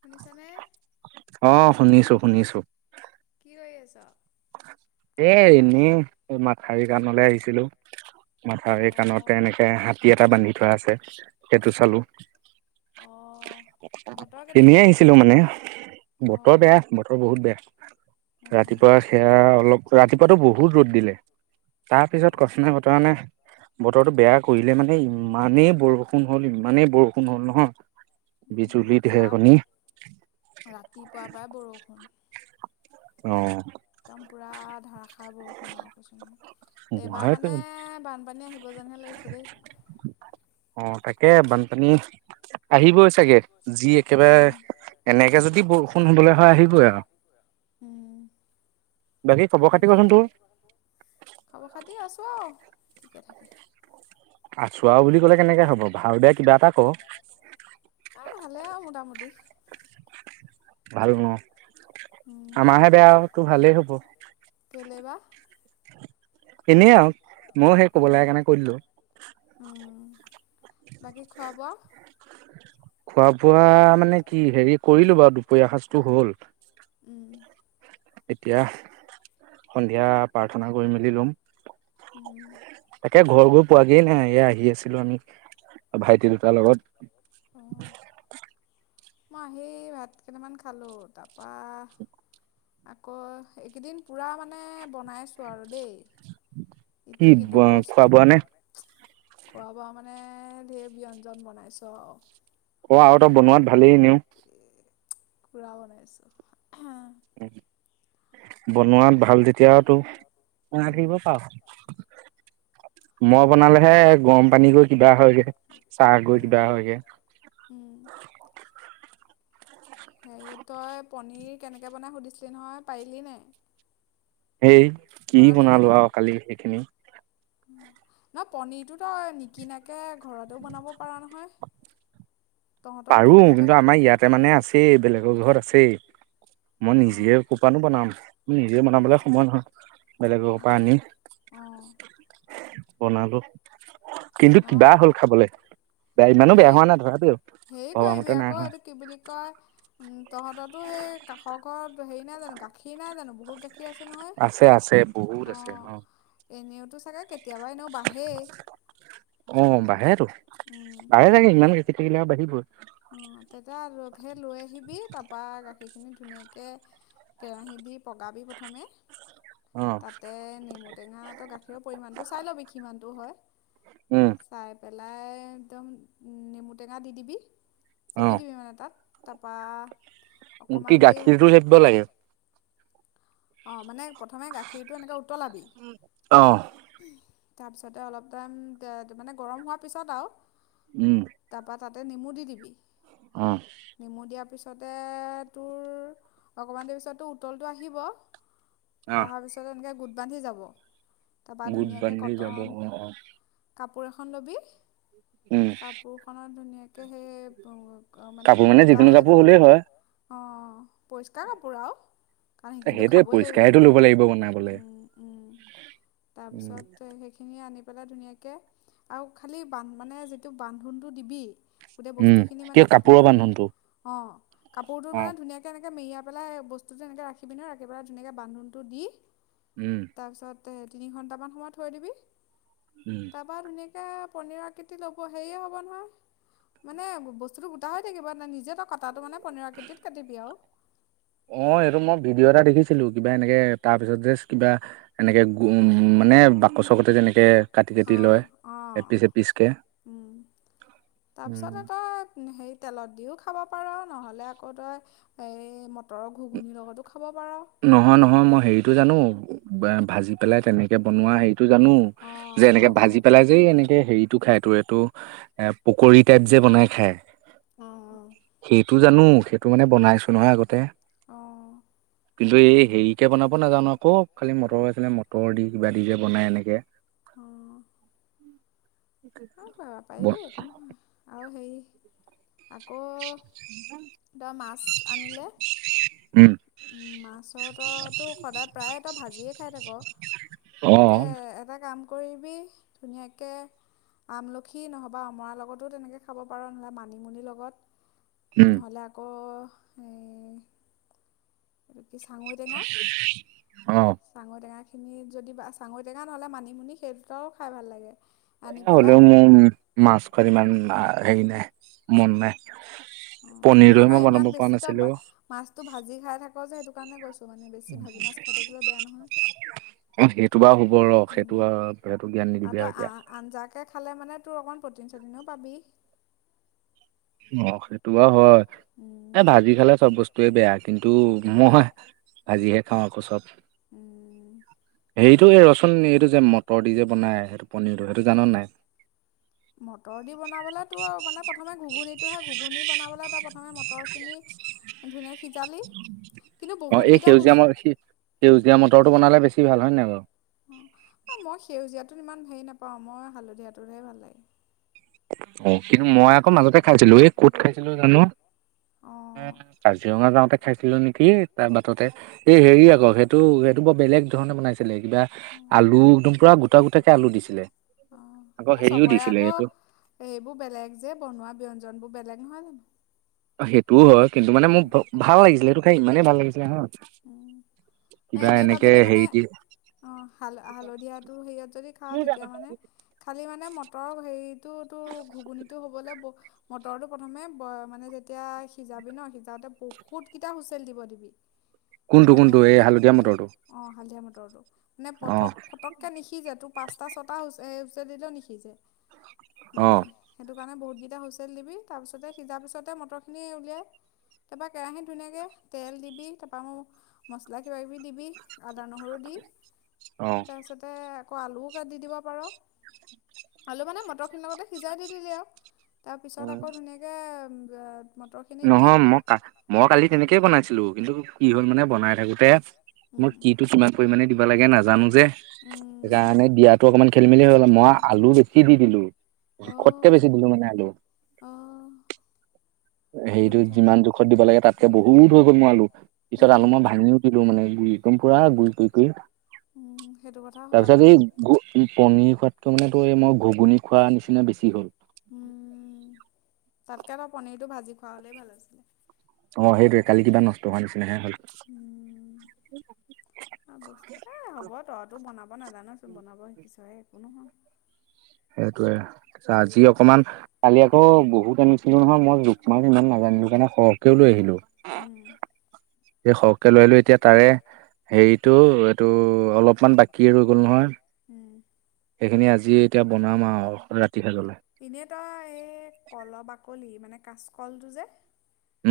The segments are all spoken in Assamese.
শুনিছ নে? অ শুনিছো শুনিছো। কি কৰি আছ? এ এনেই এই মাথাউৰি কাণলে আহিছিলো, মাথাউাৰৰি কাণতে অঁ এনেকে হাতী এটা বান্ধি থোৱা আছে সেইটো চালো। অঁ বতৰ এনেয় কেনেকুৱা আহিছিলো মানে বতৰ অঁ বেয়া বতৰ বহুত বেয়া, অঁ ৰাতিপুৱা সেয়া অলপ ৰাতিপোৱাতো বহুত ৰ'দ দিলে তাৰপিছত অঁ কথা নাই বতৰা নাই বতৰটো বেয়া কৰিলে মানে ইমানেই বৰষুণ হ'ল ইমানেই বৰষুণ হ'ল নহয় উ বিজুলী ঢেৰেকণি ইয়াত ৰাতিপুৱা পৰাই বৰষুণ। অ একদম পুৰা ধাৰষাৰ বৰষুণ আৰু কৈছো নহয়। এইবাৰ সেইটো মানে বানপানী আহিব যোনহে লাগিছে দেই অঁ তাকে বানপানী আহিবই চাগে যি একেবাৰে উম, এনেকে যদি বৰষু ণ হবলৈ হয়, আহি উম বাকী খবৰ খাতি বাকী কচোন তোৰ ভাল খবৰ খাতি আছো আৰু ঠিকে থাকে আছো আও বুলি কলে কেনেকে হব ভাল বেয়া কিবা এটা ক আৰু ভালে আৰু মোটামুটি ভাল ন আমাৰহে বেয়া আও তোৰ ভালেই হ'ব কেলেই বা এনে আও ময়ো সেই কব লাগে কাৰণে কৈ দিলো উম, বাকী খোৱা বোৱা [unintelligible] খোৱা বোৱা মানে কি হেৰি কৰিলো বাৰু দুপৰীয়া সজটো হ'ল উম। এতিয়া সন্ধিয়া প্ৰাৰ্থনা কৰি মেলি লম। মই তাকে ঘৰবোৰ পোৱাগেই নাই এ আহি আছিলো আমি। ভাইটি দুটাৰ লগত। অঁ মই সেই ভাত কেইটামান খালো তাৰপৰা আকৌ এইকেইদিন পুৰা মানে বনাইছোঁ আৰু দেই কি ইটো সিটো খোৱা বস্তু বোৱা নে খোৱা বোৱা মানে ঢেৰ ব্যয়ঞ্জন বনাইছো আৰু অঁ আৰু তই বনোৱাত ভালেই এনিওঁ।। কৰা বনাইছো। বনোৱাত ভাল যেতিয়া। ত ক থাকিব পাওঁ ম' বনালেহে গৰম পানী গৈ কিবা হয়গে চাহ গৈ কিবা হয়গৈ হেৰিয় তই পনীৰ কেনেকে বনাই সুধিছিলি নহয় পাৰিলি নে সেই কি বনালি বনালো আৰু কালি সেইখিনি নহ পনিৰটোতো নিকিনাকে ঘৰতওঁ বনাব পাৰা নহয় তহঁতৰতো পাৰো কেলৈ কিন্তু আমাৰ ইয়াতে মানে আছেই বেলেগৰ ঘৰত আছেই মই নিজে অঁ কপানো বনাম নিজে অঁ বনাবলৈ সময় নহয় বেলেগৰ অঁ পৰা আনি অঁ বনালো কিন্তু কিবা নহয় হ'ল খাবলৈ বেয়া ইমানো বেয়া হোৱা নাই ধৰাবিআৰু কি আকৌ আৰু কি বুলি কয় উ তহঁতো সেই কাষৰ ঘৰত হেই নাই জানো গাখীৰ নাই জানো ব মুৰ্গে নহয় আছে আছে বহুত অ আছে এনেওতো চাগে কেতিয়াবা এ ন বাঢ়েই অ বাহেটো উম, ভালে লাগে ইমানকে চিকিল থাকিলে বাকী? অঁ তেতিয়া লগ সেই লৈ আহিবি তাৰপৰা গাখীৰখিনি ধুনীয়াকৈ কেৰাহী দি পগাবি প্ৰথমে অ তাতে নেমু টেঙা তই গাখীৰৰ পৰিমমানটো চাই ল'বি কিমানতটো হয় উম চাহ একাপ পেলাই একদম নেমুটেঙা দি দিবি অ চেপি দ বিমান এ তাত তাপা কি গাখীৰটো হেপিব লাগে? অ মানে' প্ৰথমে গাখীৰটো এনেকে উতলাবি। অ তাৰপিছতে অলপ টাইম মানে, গৰম হোৱাৰ পিছত আৰু। উম! তাৰপৰা তাতে নেমু দি দিবি। অ নেমু দিয়াৰ পিছত। এই তোৰ অকণমান দেৰি পিছত তোৰ উতলটো আহিব। অ অহাৰ পিছত এনেকে গোট বান্ধি যাব। তাৰপৰা গোট ধুনীয়াকৈ বান্ধি যাব কটন অ' অ'। কাপোৰ এখন ল'বি। উম কাপোৰ খনত ধুনীয়াকে সেই, মানে কাপোৰ গোটা যিকোনো হৈয়ে কাপোৰ যাব। হ'লেই হয় অঁ পৰিষ্কাৰ কাপোৰ আৰু। কাৰণ সেইখিনিটো সেইটোৱে বয়ে লাগিব ন, পৰিষ্কাৰেতো ল'ব লাগিব বনাবলে অ', উম তাৰপিছত সেইখিনি আনি পেলাই ধুনীয়াকে, আৰু খালি মানে যিটো বান্ধোনতটো দিবি। গোটেই উম, বস্তু খিনি মানে, কিয় কাপোৰৰ কাপোৰটো, এনেকে, বান্ধোনটো। অ কাপোৰটো মানে অ', ধুনীয়াকে এনেকে মেৰিয়া পেলাই বস্তুযে এনেক ৰাখিবি নহয় বাৰে ধুনিয়াকে বান্ধোনটো দি উম, তাৰপিছত তাতে তিনি ঘন্টামান সময়ত থৈ দিবি। উম, তাৰপৰা তুমি তাকে পনীৰ আকৃতি ল'ব, হেৰিয়ে হ'ব নহয়, মানে, বস্তুটো গোটা হৈ থাকিব। নিজেত কটাটো মানে পনীৰ আকৃতিত কাটিবি আৰু। অ' এইটো মই ভিডিঅ' এটা দেখিছিলোঁ, কিবা এনেকে, তাৰপিছতে যে কিবা এনেকে, মানে বাকচ গতে যে এনেকে অ'! অ'! উম! তাৰপিছতেই উম। তই হেৰি, তেলত দিও খাব পাৰ, নহলে আকৌ তই মতৰৰ ঘুগুনি লগত খা নহয়, নহয় মই হেৰিটো জানোঁ। ভাজি পেলাই তেনেকে বনোৱা হেৰি এইটো জানোঁ, অ যে অ এনেকে ভাজি ঘৰত পেলাই যে এনেকে হেৰিতো টো খাই তোৰ এইটো, এ পকৰী টাইপ যে বনাই খায় অ সেইটো। সেইটো জানোঁ! সেইটো মানে বনাইছোঁ নহয় আগতে। অ'হ! কিন্তু এই হেৰিকে বনাব নাজানোঁ আক। খালি অ মটৰ আছিলে মটৰ দি কিবা দি যে বনাই এনেকে অ অ পা পাৰিবি একো নহয়, আৰু সেই [unintelligible] আকৌ তই মাছ আনিলে উম, মাছ তইতো সদায় প্ৰায় তই ভাজিয়ে খাই থাক। অ তাতকে এটা কাম কৰিবি ধুনীয়াকে আমলখি নহ'বা অমৰাৰ লগতো তেনেকে খাব পাৰ নহ'লে মানিমুনিৰ উম লগত। নহ'লে আকৌ এই স [unintelligible] চাঙৈ টেঙা, অ চাঙৈ টেঙা খিনি যদি বা টেঙা নহ'লে মানিমুনি সেই দুটাও খাই ভাল লাগে। আনি এ পেলাই হ'লেও মোৰ মাছ খোৱাত ইমান হেৰি নাই, মন নাই অঁ পনীৰোহে মই বনাব পৰা নাছিলো। তো ভাজি খাই থাক যে সেইটো কাৰণে কৈছো। সেইটো বাও হব ৰ, সেইটো উম। আও সেইটো জ্ঞান আৰু নিদিবি আও তই এতিয়া আঞ্জাকৈ খালে মানে তোৰ অকণ প্ৰটিন চটিনো পাবি অ সেইটো বাও হয়। উম এ ভাজি খালে চব বস্তুৱে বেয়া কিন্তু, দু মই আজিহে খাঁও আক চব উম [unintelligible] হেইৰিটো এই ৰচুন এইটো যে মটৰ দি যে বনাই সেইটো পনিৰ দৰে সেইটো জান নাই? মটৰ দি বনাবলে তো আও মানে প্ৰথমে ঘূগুনীতোহে ঘূগুনী বনাবলৈ তাপা মটৰ খিন ধুনীয়াকে অ এই হুচ সেউজীয়া ম সেউজীয়া মটৰটো বনালে বেছি ভাল হয় নাই বাৰু? অ মই সেউজীয়াত ইমান হেৰি নাপাওঁ মই হালধীয়াটোহে ভাল লাগে। অ কিন্তু মই আকৌ মাজতে খাইছিলো। এই ক'ত খাইছিলো জানো, অঁ কাজিৰঙা যাওঁতে খাইছিলো নেকি, তাৰ বাটতে এই হেৰি আকৌ সেইটো সেইটো বৰ বেলেগ ধৰণে বনাইছিল। ছিলে কিবা অঁ আলু টুৰা গোটা গোটাকে আলু দিছিলে, অঁ আকৌ এই হেৰিও চবৰে দিছিলে আকৌ এইটো এইবোৰ বেলেগ যে বনোৱা ব ব্যঞ্জন বোৰ বেলেগ নহয় জানো? সেইটোও নহয় কিছুমানে মোক ভাল লাগিছিলে সেইটো সেই ইমানে ভাল লাগিছে নহয়, অ এনেই তাত যদি মানে হেৰি দি হালধীয়াটো, হেৰিয়াত যদি খাও তেতিয়া মানে খালি মানে মটৰ হেৰিটো তোৰ ঘুগুনিটো হবলৈ বহুত। মটৰটো প্ৰথমে মানে যেতিয়া সিজাবি ন সিজাতে বহুতকেইটা হুইচেল দিব দিবি। কোনটো কোনটো এই হালধীয়া মটৰটো। [unintelligible] নে অ পথক ফটককে নিহিজে তোৰ পাঁচটা ছটা হৈছে। [unintelligible] দিলেও নিহিজে। অ মানে সেইটো বহুতকেইটা হুইেল দিবি তাৰপিছতে সিজা পিছতে মটৰ খিনি উলিয়াই তাৰপা কেৰাহীত ধুনীয়াকে তেল দিবি। উম মছলা কিবা কিবি দিবি। আদা নহৰু দি অ তাৰপিছতে অৱ আলুও কাটি দিব পাৰব। আলু মানে মটৰ খিনিৰ লগতে সিজাই দি দিবি আওঁ। তাৰ পিছত আকৌ ধুনীয়াকে। [unintelligible] নহয় মই ক মই কালি তেনেকেই বনাইছিলো কিন্তু। কি হ'ল মানে বনাই থাকোতে। মই কিটো কিমান পৰিমে দিবি। কব লাগে নাজানো যে। সেইকাৰণে দিয়াতো অকণমান খেলি মেলি হৈ গ'ল মই আলু বেছি দি দিলো জোখতকে অঁ বেছি দিলো মানে আলু। অঁ সেইটো হেৰিটো কথা যিমান জোখত দিব লাগে তাতকে বহুত হৈ গৈ মো আলু পিছত আলু মই উম, ভাঙিও দিলো মানে পুৰা গুৰি কৰি কৰি। সেইটো কথা হ'ল আকৌ। তাৰপিছত এই পনীৰ খু ত মানে তই এই মই ঘুগুনি। খোৱা নিচিনা বেছি হ'ল তাতকে ত পনীৰটো ভাজি খোৱা হলেই ভাল হৈছিলে অ সেইটোৱে কালি কিবা নষ্ট হোৱা নি উ বস্তু এ হ'ব তহতো বনাব নাজানোচোন বনাব শিকিছহে। একো নহয় সেইটো য়ে ত আজি অক অকমান কালি আকৌ বহুত আনিছিলো নহয় মই। ৰূপমা ইমান নাজানিল কাৰণে সৰহকেও লৈ আহিলো উম, সেই সহ লৈ এতিয়া তাৰে হেৰিতটো ত এইটো অলপ অকমান বাকী ৰৈ গ'ল নহয় উম। সেইখিনি আজি এতিয়া বনাম আৰু ৰাতি সাজলে এনেই তই এই কল বাকলি মানে। কাচকলটো যে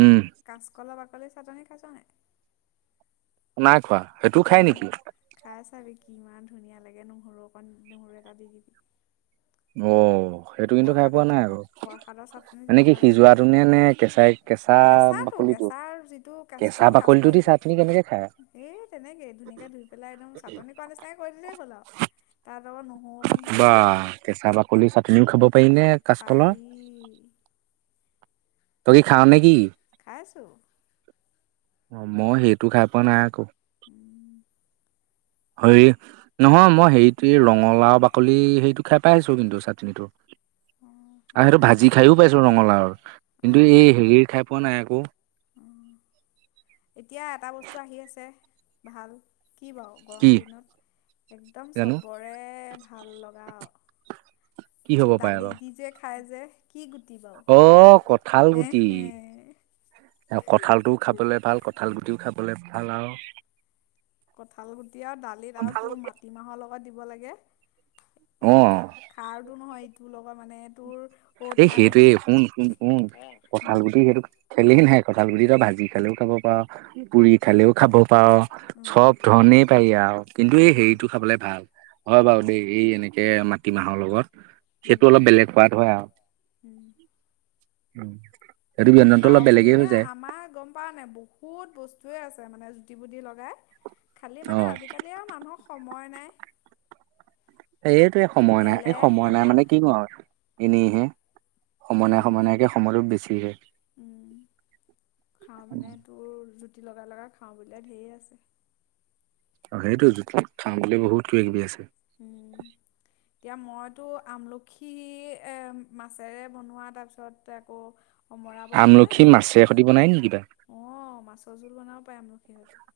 উম কাচকলপ [unintelligible] নাই খোৱা সেইটো খাই নেকি খাই চাবি কিমান ধুনীয়া লাগে নহৰু অকণ নহৰু এটা দি দিবি অ সেইটো কিন্তু খাই পোৱা প্ৰসাদৰ নাই আকৌ প্ৰসাদৰ চাটনি মানে কি যেনেকুৱা লাগে তেনে সিজোৱাটো নে নে কেঁচাই কেঁচা কেঁচাটো বাকলিটো কেঁচাৰ যিটো কেঁচা কাচকল বাকলিটো দি কাচকলটো চাটনি কেনেকে খাই এ তেনেকে ধুনীয়াকে ধুই পেলাই একদম চাটনি কৰা নিচিনে কৰি দিলেই হ'ল আৰু তাত আকৌ নহৰু অকণ দি বা দিবি কেঁচা বাকলি চাতনি খাব পাইনে কাচকলৰ পাৰি ত কি খওঁ নেকি? আছোঁ অ মই সেইটো খাই পোৱা নাই আকৌ হ নহয় মই হেৰিটো ৰঙালাউ বাকলি হেইটো। খাই পাই আহিছো কিন্তু চাটনিটো আৰু অঁ সেইটো ভাজি ৰঙালাও খাইও পাইছো ৰঙালাউ কিন্তু অঁ এই হেৰিৰ খাই পোৱা নাই আক এতিয়া এটা বস্তু আহি আছে ভাল কি বাৰ গৰম দিনত একদম জানো চবৰে ভাল লগা আৰু কি হ'ব পাৰে বাৰু দালিত দি যে খাই যে কি গুটি বাৰু অ কঠাল হে গুটি হে কঠালটোও খাবলৈ ভাল কঠাল গুটিও খাব ক'লে ভাল আৰু কঠাল গুটি আৰু দালিত আৰু তোৰ মাটিমাহৰ লগত দিব লাগে এ অ খাৰটো নহয় এইটো লগত মানে তোৰ এই ঔটেঙা দি সেইটোৱে যে শুন শুন শুন উম কঁঠাল গুটি সেইটো খেলি নাই কঁঠাল গুট ত ভাজি খালেও খাব পা পুৰি খালেও খাব পাও উম চব ধৰণেই পাৰি আৰু কিন্তু এই উম হেৰিটো খাবলৈ ভাল হয় বাৰু দেই এই এনেকে মাটিমাহৰ লগত সেইটো উম অলপ বেলেগ হোৱাত হয় আৰু উম উম খাও বুলিলে আমাৰ গম পোৱা নাই বহু বস্তুৱে আছে। মানে জুতি বুতি লগাই খালি অ মানে আজিকালি আৰু মানুহৰ সময়। নাই এইটোৱে সময় নাই এই এলেহ সময় নাই এলাহ মানে কি কৰো আৰু এনেহে সময় নাই উম সময় নাইকে সময়ো বেছিহে উম ৰুটি লগাই লগাই খাওঁ বুলে ধেৰী আছে। অ সেইটোতো খাম বুলি বহুত কিবা কিবি আছে উম এতিয়া মইতো আমলখি এ মাছেৰে বনোৱা তাৰপিছত আকৌ। অমৰা বনোৱাই আমলখি এই মাছে সতি বনাই নেকি কিবা অ মাছৰ জোল বনাব পাৰে ম সাকহঁতে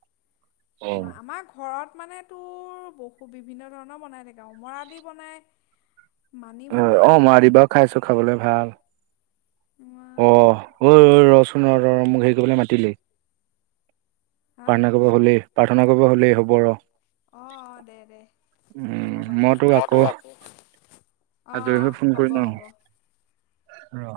অ আমাৰ ঘৰত মানে তোৰ বহু বিভিন্ন ধৰণৰ বনাই থাকে অমৰাদি বনাই অ অমৰাদি বা খাইছো খাবলৈ ভাল। ইমান- অ ৰ চোন ৰ ৰ মোক হেৰি কৰিবলৈ মাতিলেই হা পৰ্থনা কৰিব হলে। প্ৰাৰ্থনা কৰিব হ'লেই হ'ব ৰ অ অ দে দে হ'ব উম মই তোক আকৌ বাৰু অ অ হ'ব হ'ব অ